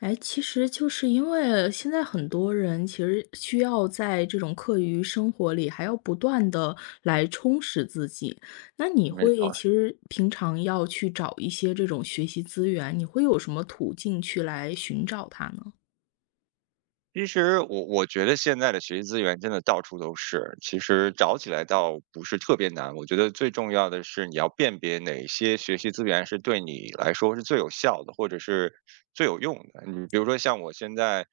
哎，其实就是因为现在很多人其实需要在这种课余生活里，还要不断的来充实自己。那你没错会儿，其实平常要去找一些这种学习资源，你会有什么途径去来寻找它呢？其实我觉得现在的学习资源真的到处都是，其实找起来倒不是特别难。我觉得最重要的是你要辨别哪些学习资源是对你来说是最有效的，或者是最有用的。你比如说像我现在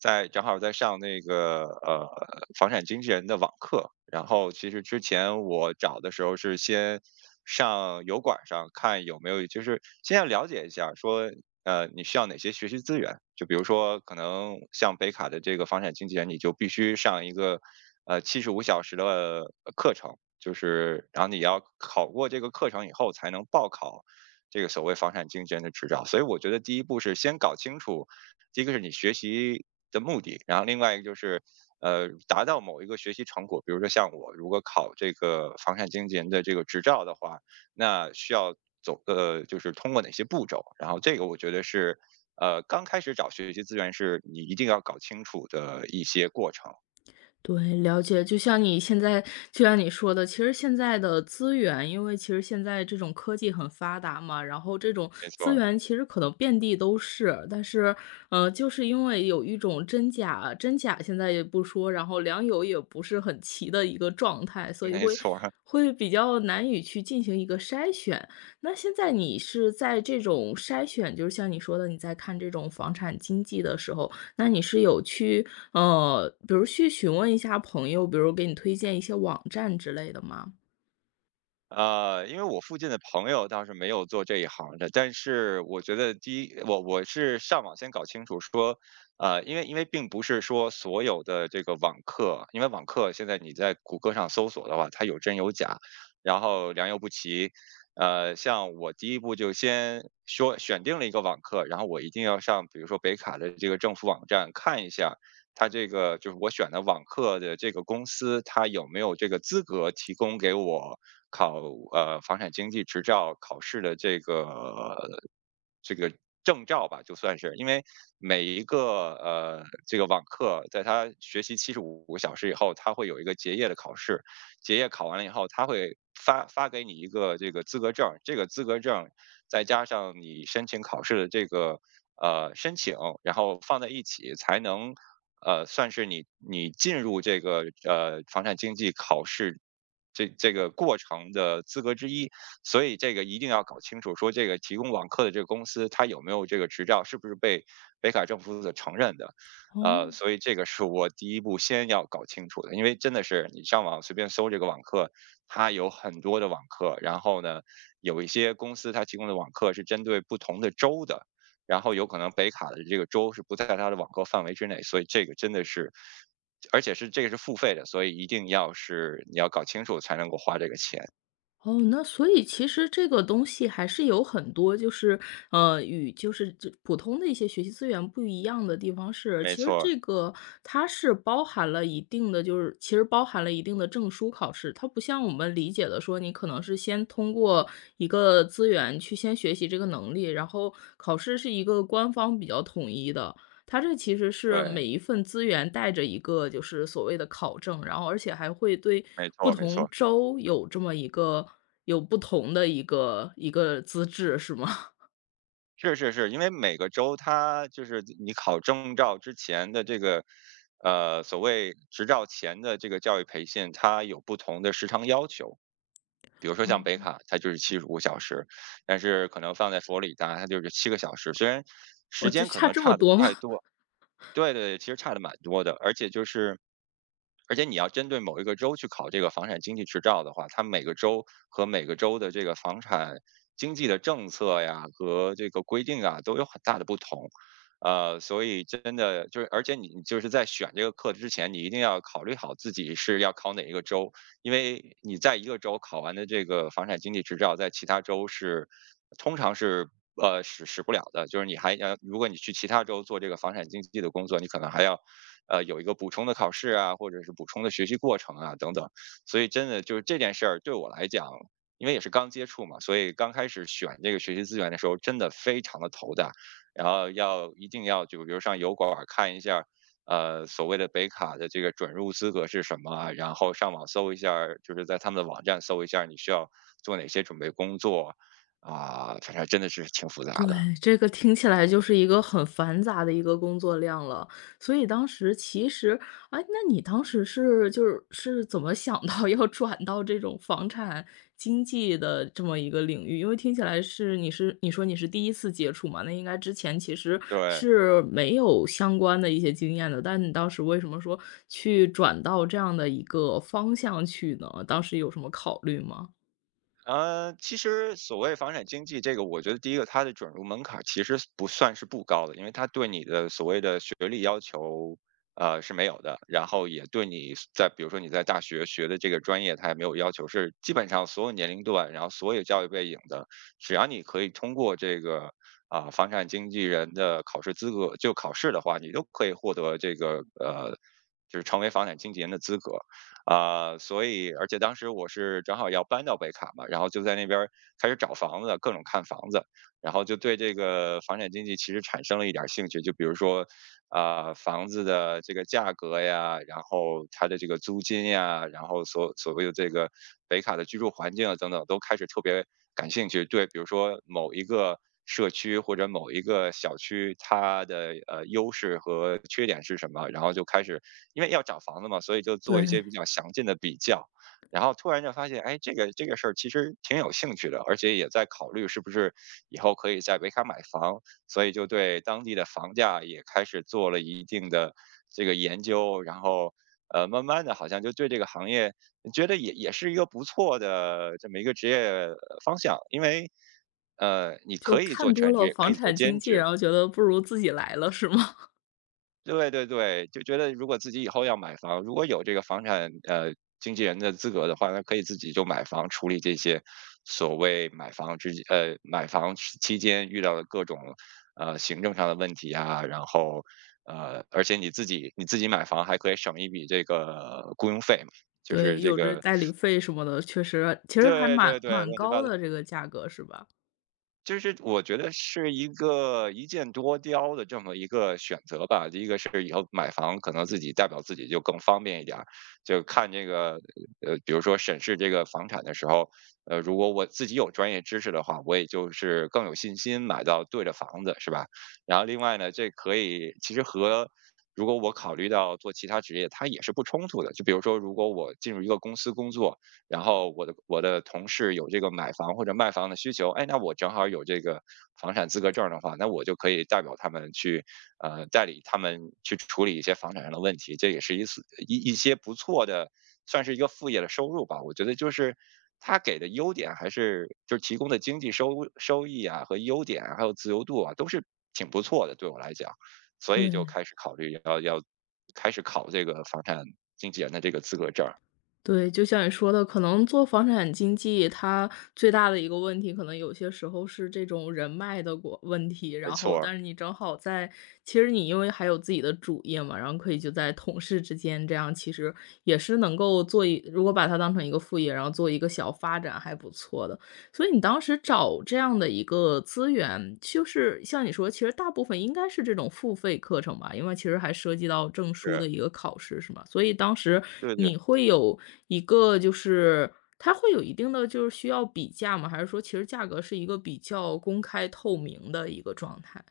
在正好在上那个呃房产经纪人的网课，然后其实之前我找的时候是先。上油管上看有没有，就是先要了解一下，说你需要哪些学习资源？就比如说，可能像北卡的这个房产经纪人，你就必须上一个七十五小时的课程，就是然后你要考过这个课程以后，才能报考这个所谓房产经纪人的执照。所以我觉得第一步是先搞清楚，第一个是你学习的目的，然后另外一个就是。达到某一个学习成果，比如说像我如果考这个房产经纪人的这个执照的话，那需要走就是通过哪些步骤？然后这个我觉得是，刚开始找学习资源是你一定要搞清楚的一些过程。对，了解。就像你说的，其实现在的资源，因为其实现在这种科技很发达嘛，然后这种没资错源其实可能遍地都是，但是，就是因为有一种真假现在也不说，然后良莠也不是很齐的一个状态，所以没会错会比较难以去进行一个筛选。那现在你是在这种筛选，就是像你说的，你在看这种房产经济的时候，那你是有去比如去询问一下朋友，比如给你推荐一些网站之类的吗？因为我附近的朋友倒是没有做这一行的，但是我觉得第一，我是上网先搞清楚说，因为并不是说所有的这个网课，因为网课现在你在谷歌上搜索的话，它有真有假，然后良莠不齐。像我第一步就先说选定了一个网课，然后我一定要上，比如说北卡的这个政府网站看一下，他这个就是我选的网课的这个公司，他有没有这个资格提供给我考房产经济执照考试的这个证照吧，就算是，因为每一个这个网课，在他学习75个小时以后，他会有一个结业的考试，结业考完了以后，他会发给你一个这个资格证，这个资格证再加上你申请考试的这个申请，然后放在一起才能算是你进入这个房产经济考试这个过程的资格之一。所以这个一定要搞清楚，说这个提供网课的这个公司，它有没有这个执照，是不是被北卡政府所承认的。哦。所以这个是我第一步先要搞清楚的，因为真的是你上网随便搜这个网课，它有很多的网课，然后呢，有一些公司它提供的网课是针对不同的州的，然后有可能北卡的这个州是不在它的网课范围之内，所以这个真的是，而且是这个是付费的，所以一定要是你要搞清楚才能够花这个钱，哦，那所以其实这个东西还是有很多，就是与就是这普通的一些学习资源不一样的地方是，没其实错这个它是包含了一定的，就是其实包含了一定的证书考试，它不像我们理解的说，你可能是先通过一个资源去先学习这个能力，然后考试是一个官方比较统一的。它这其实是对。每一份资源带着一个就是所谓的考证，然后而且还会对没不错，没同错，州有这么一个有不同的一个资质，是吗？是是是，因为每个州它就是你考证照之前的这个，所谓执照前的这个教育培训，它有不同的时长要求。比如 说像北哦，卡，它就是七十五小时，但是可能放在佛罗里达，它就是7个小时。虽然我时这间可差能这么差的不多太吗？多，对对，其实差的蛮多的，而且就是，而且你要针对某一个州去考这个房产经济执照的话，它每个州和每个州的这个房产经济的政策呀和这个规定啊都有很大的不同，所以真的就是，而且你就是在选这个课之前，你一定要考虑好自己是要考哪一个州，因为你在一个州考完的这个房产经济执照，在其他州是通常是使不了的，就是你还要如果你去其他州做这个房产经济的工作，你可能还要有一个补充的考试啊，或者是补充的学习过程啊等等。所以真的就是这件事儿对我来讲，因为也是刚接触嘛，所以刚开始选这个学习资源的时候，真的非常的头大，然后要一定要就比如上油管儿看一下。所谓的北卡的这个准入资格是什么啊然后上网搜一下儿，就是在他们的网站搜一下儿，你需要做哪些准备工作，啊，反正真的是挺复杂对，的，这个听起来就是一个很繁杂的一个工作量了。所以当时其实哎，那你当时是怎么想到 要转到这种房产经济的这么一个领域？因为听起来是你说你是第一次接触嘛，那应该之前其实对。是没有相关的一些经验的，但你当时为什么说去转到这样的一个方向去呢？当时有什么考虑吗？其实所谓房产经济这个，我觉得第一个它的准入门槛儿其实是不算是不高的，因为它对你的所谓的学历要求，是没有的。然后也对你在比如说你在大学学的这个专业，它也没有要求，是基本上所有年龄段，然后所有教育背景的，只要你可以通过这个啊、房产经纪人的考试资格，就考试的话，你都可以获得这个就是成为房产经纪人的资格。啊、所以而且当时我是正好要搬到北卡嘛，然后就在那边儿开始找房子，各种看房子，然后就对这个房产经济其实产生了一点儿兴趣。就比如说，房子的这个价格呀，然后它的这个租金呀，然后所谓的这个北卡的居住环境啊等等，都开始特别感兴趣。对，比如说某一个社区或者某一个小区，它的优势和缺点是什么，然后就开始因为要找房子嘛，所以就做一对。些比较详尽的比较。然后突然就发现，哎，这个事儿其实挺有兴趣的，而且也在考虑是不是以后可以在北卡买房。所以就对当地的房价也开始做了一定的这个研究，然后慢慢的好像就对这个行业觉得也是一个不错的这么一个职业方向，因为你就可以做看多全职，了也可房以做产经兼纪，职，然后觉得不如自己来了，是吗？对对对，就觉得如果自己以后要买房，如果有这个房产经纪人的资格的话，那可以自己就买房，处理这些所谓买房时期间遇到的各种行政上的问题啊，然后而且你自己买房还可以省一笔这个雇佣费嘛，就是对，这有这个代理费什么的，确实其实还对对蛮对，蛮乱七高八糟的这个价格是吧？就是我觉得是一个一箭多雕的这么一个选择吧。第一个是以后买房可能自己代表自己就更方便一点儿，就看这个比如说审视这个房产的时候，如果我自己有专业知识的话，我也就是更有信心买到对的房子，是吧？然后另外呢，这可以其实和如果我考虑到做其他职业，它也是不冲突的。就比如说，如果我进入一个公司工作，然后我的同事有这个买房或者卖房的需求，哎，那我正好有这个房产资格证的话，那我就可以代表他们去，代理他们去处理一些房产上的问题，这也是一次一一些不错的，算是一个副业的收入吧。我觉得就是他给的优点还是就是提供的经济收益啊和优点啊，还有自由度啊，都是挺不错的，对我来讲，所以就对，开始考虑要开始考这个房产经纪人的这个资格证儿，对，就像你说的，可能做房产经纪，它最大的一个问题，可能有些时候是这种人脉的过问题，没然错后儿，但是你正好在其实你因为还有自己的主业嘛，然后可以就在同事之间这样，其实也是能够做一如果把它当成一个副业，然后做一个小发展还不错的。所以你当时找这样的一个资源，就是像你说，其实大部分应该是这种付费课程吧，因为其实还涉及到证书是。的一个考试，是吗？所以当时对对，你会有一个就是它会有一定的就是需要比价吗？还是说其实价格是一个比较公开透明的一个状态？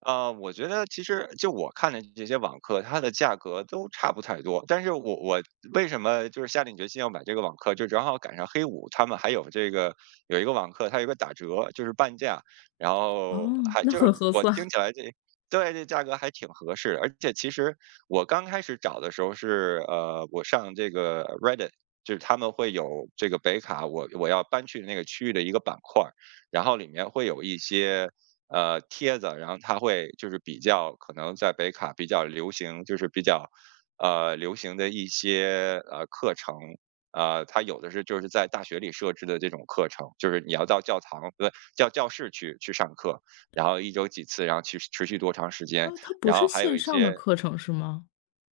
啊，我觉得其实就我看的这些网课，它的价格都差不太多。但是我为什么就是下定决心要买这个网课，就正好赶上黑五，他们还有这个有一个网课，它有一个打折，就是半价，然后哦，还那就是很合我听算。起来这。对，这价格还挺合适的。而且其实我刚开始找的时候是我上这个 Reddit。就是他们会有这个北卡，我要搬去的那个区域的一个板块，然后里面会有一些帖子，然后他会就是比较可能在北卡比较流行，就是比较流行的一些课程。他有的是就是在大学里设置的这种课程，就是你要到教堂，不对，叫教室去上课，然后一周几次，然后去持续多长时间，哦，它不然后是还有线一上的些课程是吗？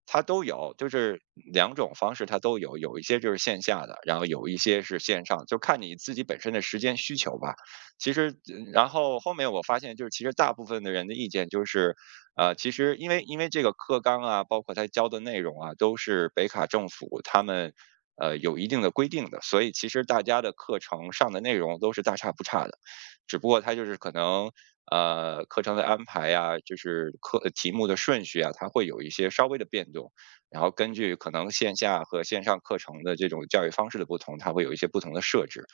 它都有，就是两种方式它都有，有一些就是线下的，然后有一些是线上，就看你自己本身的时间需求吧。其实，然后后面我发现，就是其实大部分的人的意见就是，其实因为这个课纲啊，包括他教的内容啊，都是北卡政府他们有一定的规定的，所以其实大家的课程上的内容都是大差不差的，只不过它就是可能课程的安排呀，就是题目的顺序啊，它会有一些稍微的变动。然后根据可能线下和线上课程的这种教育方式的不同，它会有一些不同的设置。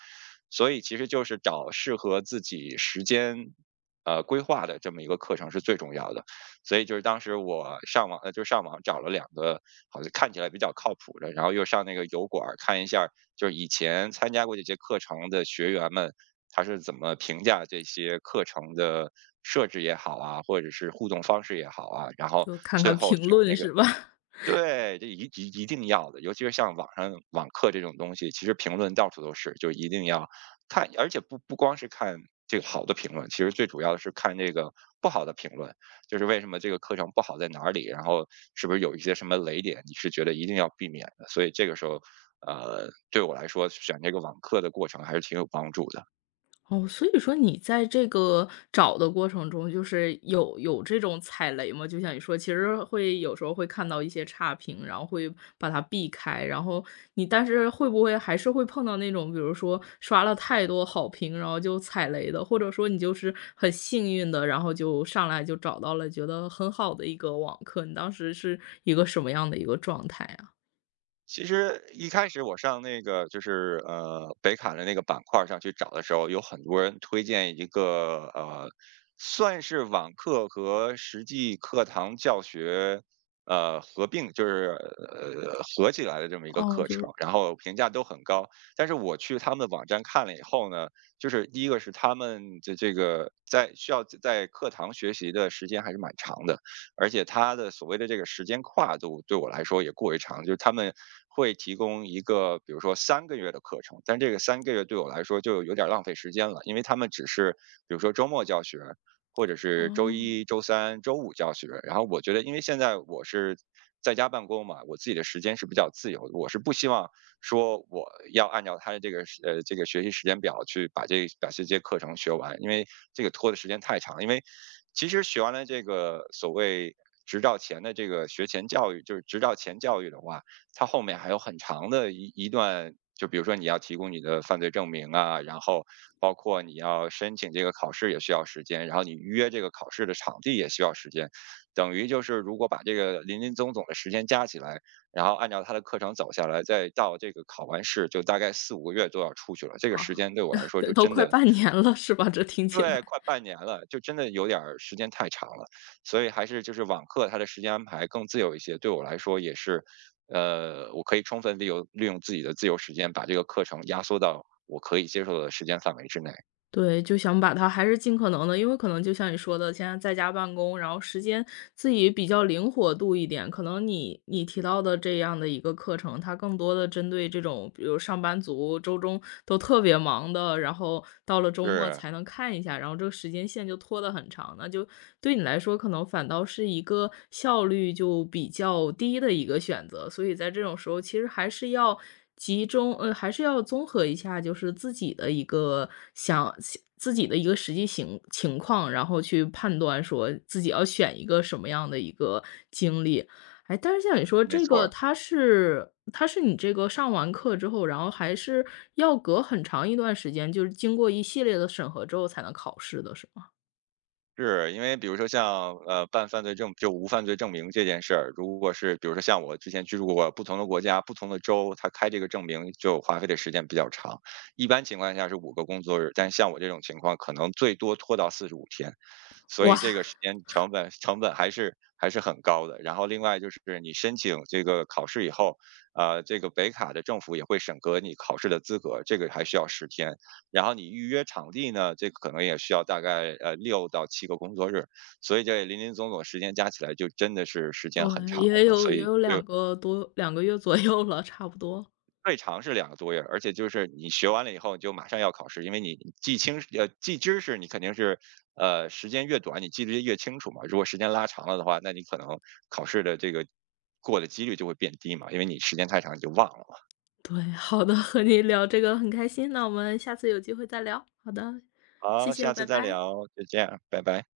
所以其实就是找适合自己时间，规划的这么一个课程是最重要的。所以就是当时我上网，就上网找了两个好像看起来比较靠谱的，然后又上那个油管儿看一下儿就是以前参加过这些课程的学员们，他是怎么评价这些课程的设置也好啊，或者是互动方式也好啊，然后就看最看后评选了论一个。是吧？对，这一定要的，尤其是像网上网课这种东西，其实评论到处都是，就一定要看，而且不光是看这个好的评论，其实最主要的是看这个不好的评论，就是为什么这个课程不好在哪里，然后是不是有一些什么雷点，你是觉得一定要避免的，所以这个时候，对我来说选这个网课的过程还是挺有帮助的。哦，所以说你在这个找的过程中，就是有这种踩雷吗？就像你说，其实会有时候会看到一些差评，然后会把它避开，然后你但是会不会还是会碰到那种，比如说刷了太多好评，然后就踩雷的，或者说你就是很幸运的，然后就上来就找到了觉得很好的一个网课，你当时是一个什么样的一个状态啊？其实一开始我上那个就是北卡的那个板块儿上去找的时候，有很多人推荐一个算是网课和实际课堂教学合并，就是合起来的这么一个哦，课就程，是然后评价都很高。但是我去他们的网站看了以后呢，就是第一个是他们的这个需要在课堂学习的时间还是蛮长的。而且他的所谓的这个时间跨度对我来说也过于长，就是他们会提供一个，比如说三个月的课程，但这个三个月对我来说就有点儿浪费时间了，因为他们只是比如说周末教学，或者是周哦，一、周三、周五教学。然后我觉得，因为现在我是在家办公嘛，我自己的时间是比较自由的，我是不希望说我要按照他的这个时呃这个学习时间表去把这些课程学完，因为这个拖的时间太长了因为其实学完了这个所谓执照前的这个学前教育，就是执照前教育的话，它后面还有很长的一段。就比如说你要提供你的犯罪证明啊，然后包括你要申请这个考试也需要时间，然后你预约这个考试的场地也需要时间，等于就是如果把这个林林总总的时间加起来，然后按照他的课程走下来，再到这个考完试，就大概4、5个月都要出去了。这个时哇，间对我来说就 都真快的。半年了是吧？这听起对，来。快半年了，就真的有点儿时间太长了。所以还是就是网课，它的时间安排更自由一些，对我来说也是，我可以充分利用自己的自由时间，把这个课程压缩到我可以接受的时间范围之内。对，就想把它还是尽可能的，因为可能就像你说的，现在在家办公，然后时间自己比较灵活度一点。可能你提到的这样的一个课程，它更多的针对这种，比如上班族周中都特别忙的，然后到了周末是，才能看一下，然后这个时间线就拖得很长，那就对你来说可能反倒是一个效率就比较低的一个选择。所以在这种时候，其实还是要。集中还是要综合一下，就是自己的一个想想自己的一个实际情况，然后去判断说自己要选一个什么样的一个经历。哎，但是像你说没这错个，儿。它是你这个上完课之后，然后还是要隔很长一段时间，就是经过一系列的审核之后才能考试的，是吗？是，因为比如说像，办犯罪证就无犯罪证明这件事儿，如果是比如说像我之前居住过不同的国家、不同的州，他开这个证明就花费的时间比较长。一般情况下是5个工作日，但像我这种情况可能最多拖到45天。所以哇 这个时间成本还是很高的。然后另外就是你申请这个考试以后，这个北卡的政府也会审核你考试的资格，这个还需要10天。然后你预约场地呢，这个可能也需要大概6到7个工作日，所以这林林总总时间加起来就真的是时 间很对，长也了。有所也以有对。两个月左右了，差不多。最长是2个多月，而且就是你学完了以后，你就马上要考试，因为你记知识你肯定是，时间越短，你记得越清楚嘛。如果时间拉长了的话，那你可能考试的这个过的几率就会变低嘛，因为你时间太长你就忘了嘛。对，好的，和你聊这个很开心，那我们下次有机会再聊。好的，谢好，谢，下次拜再拜。聊，再见，拜拜。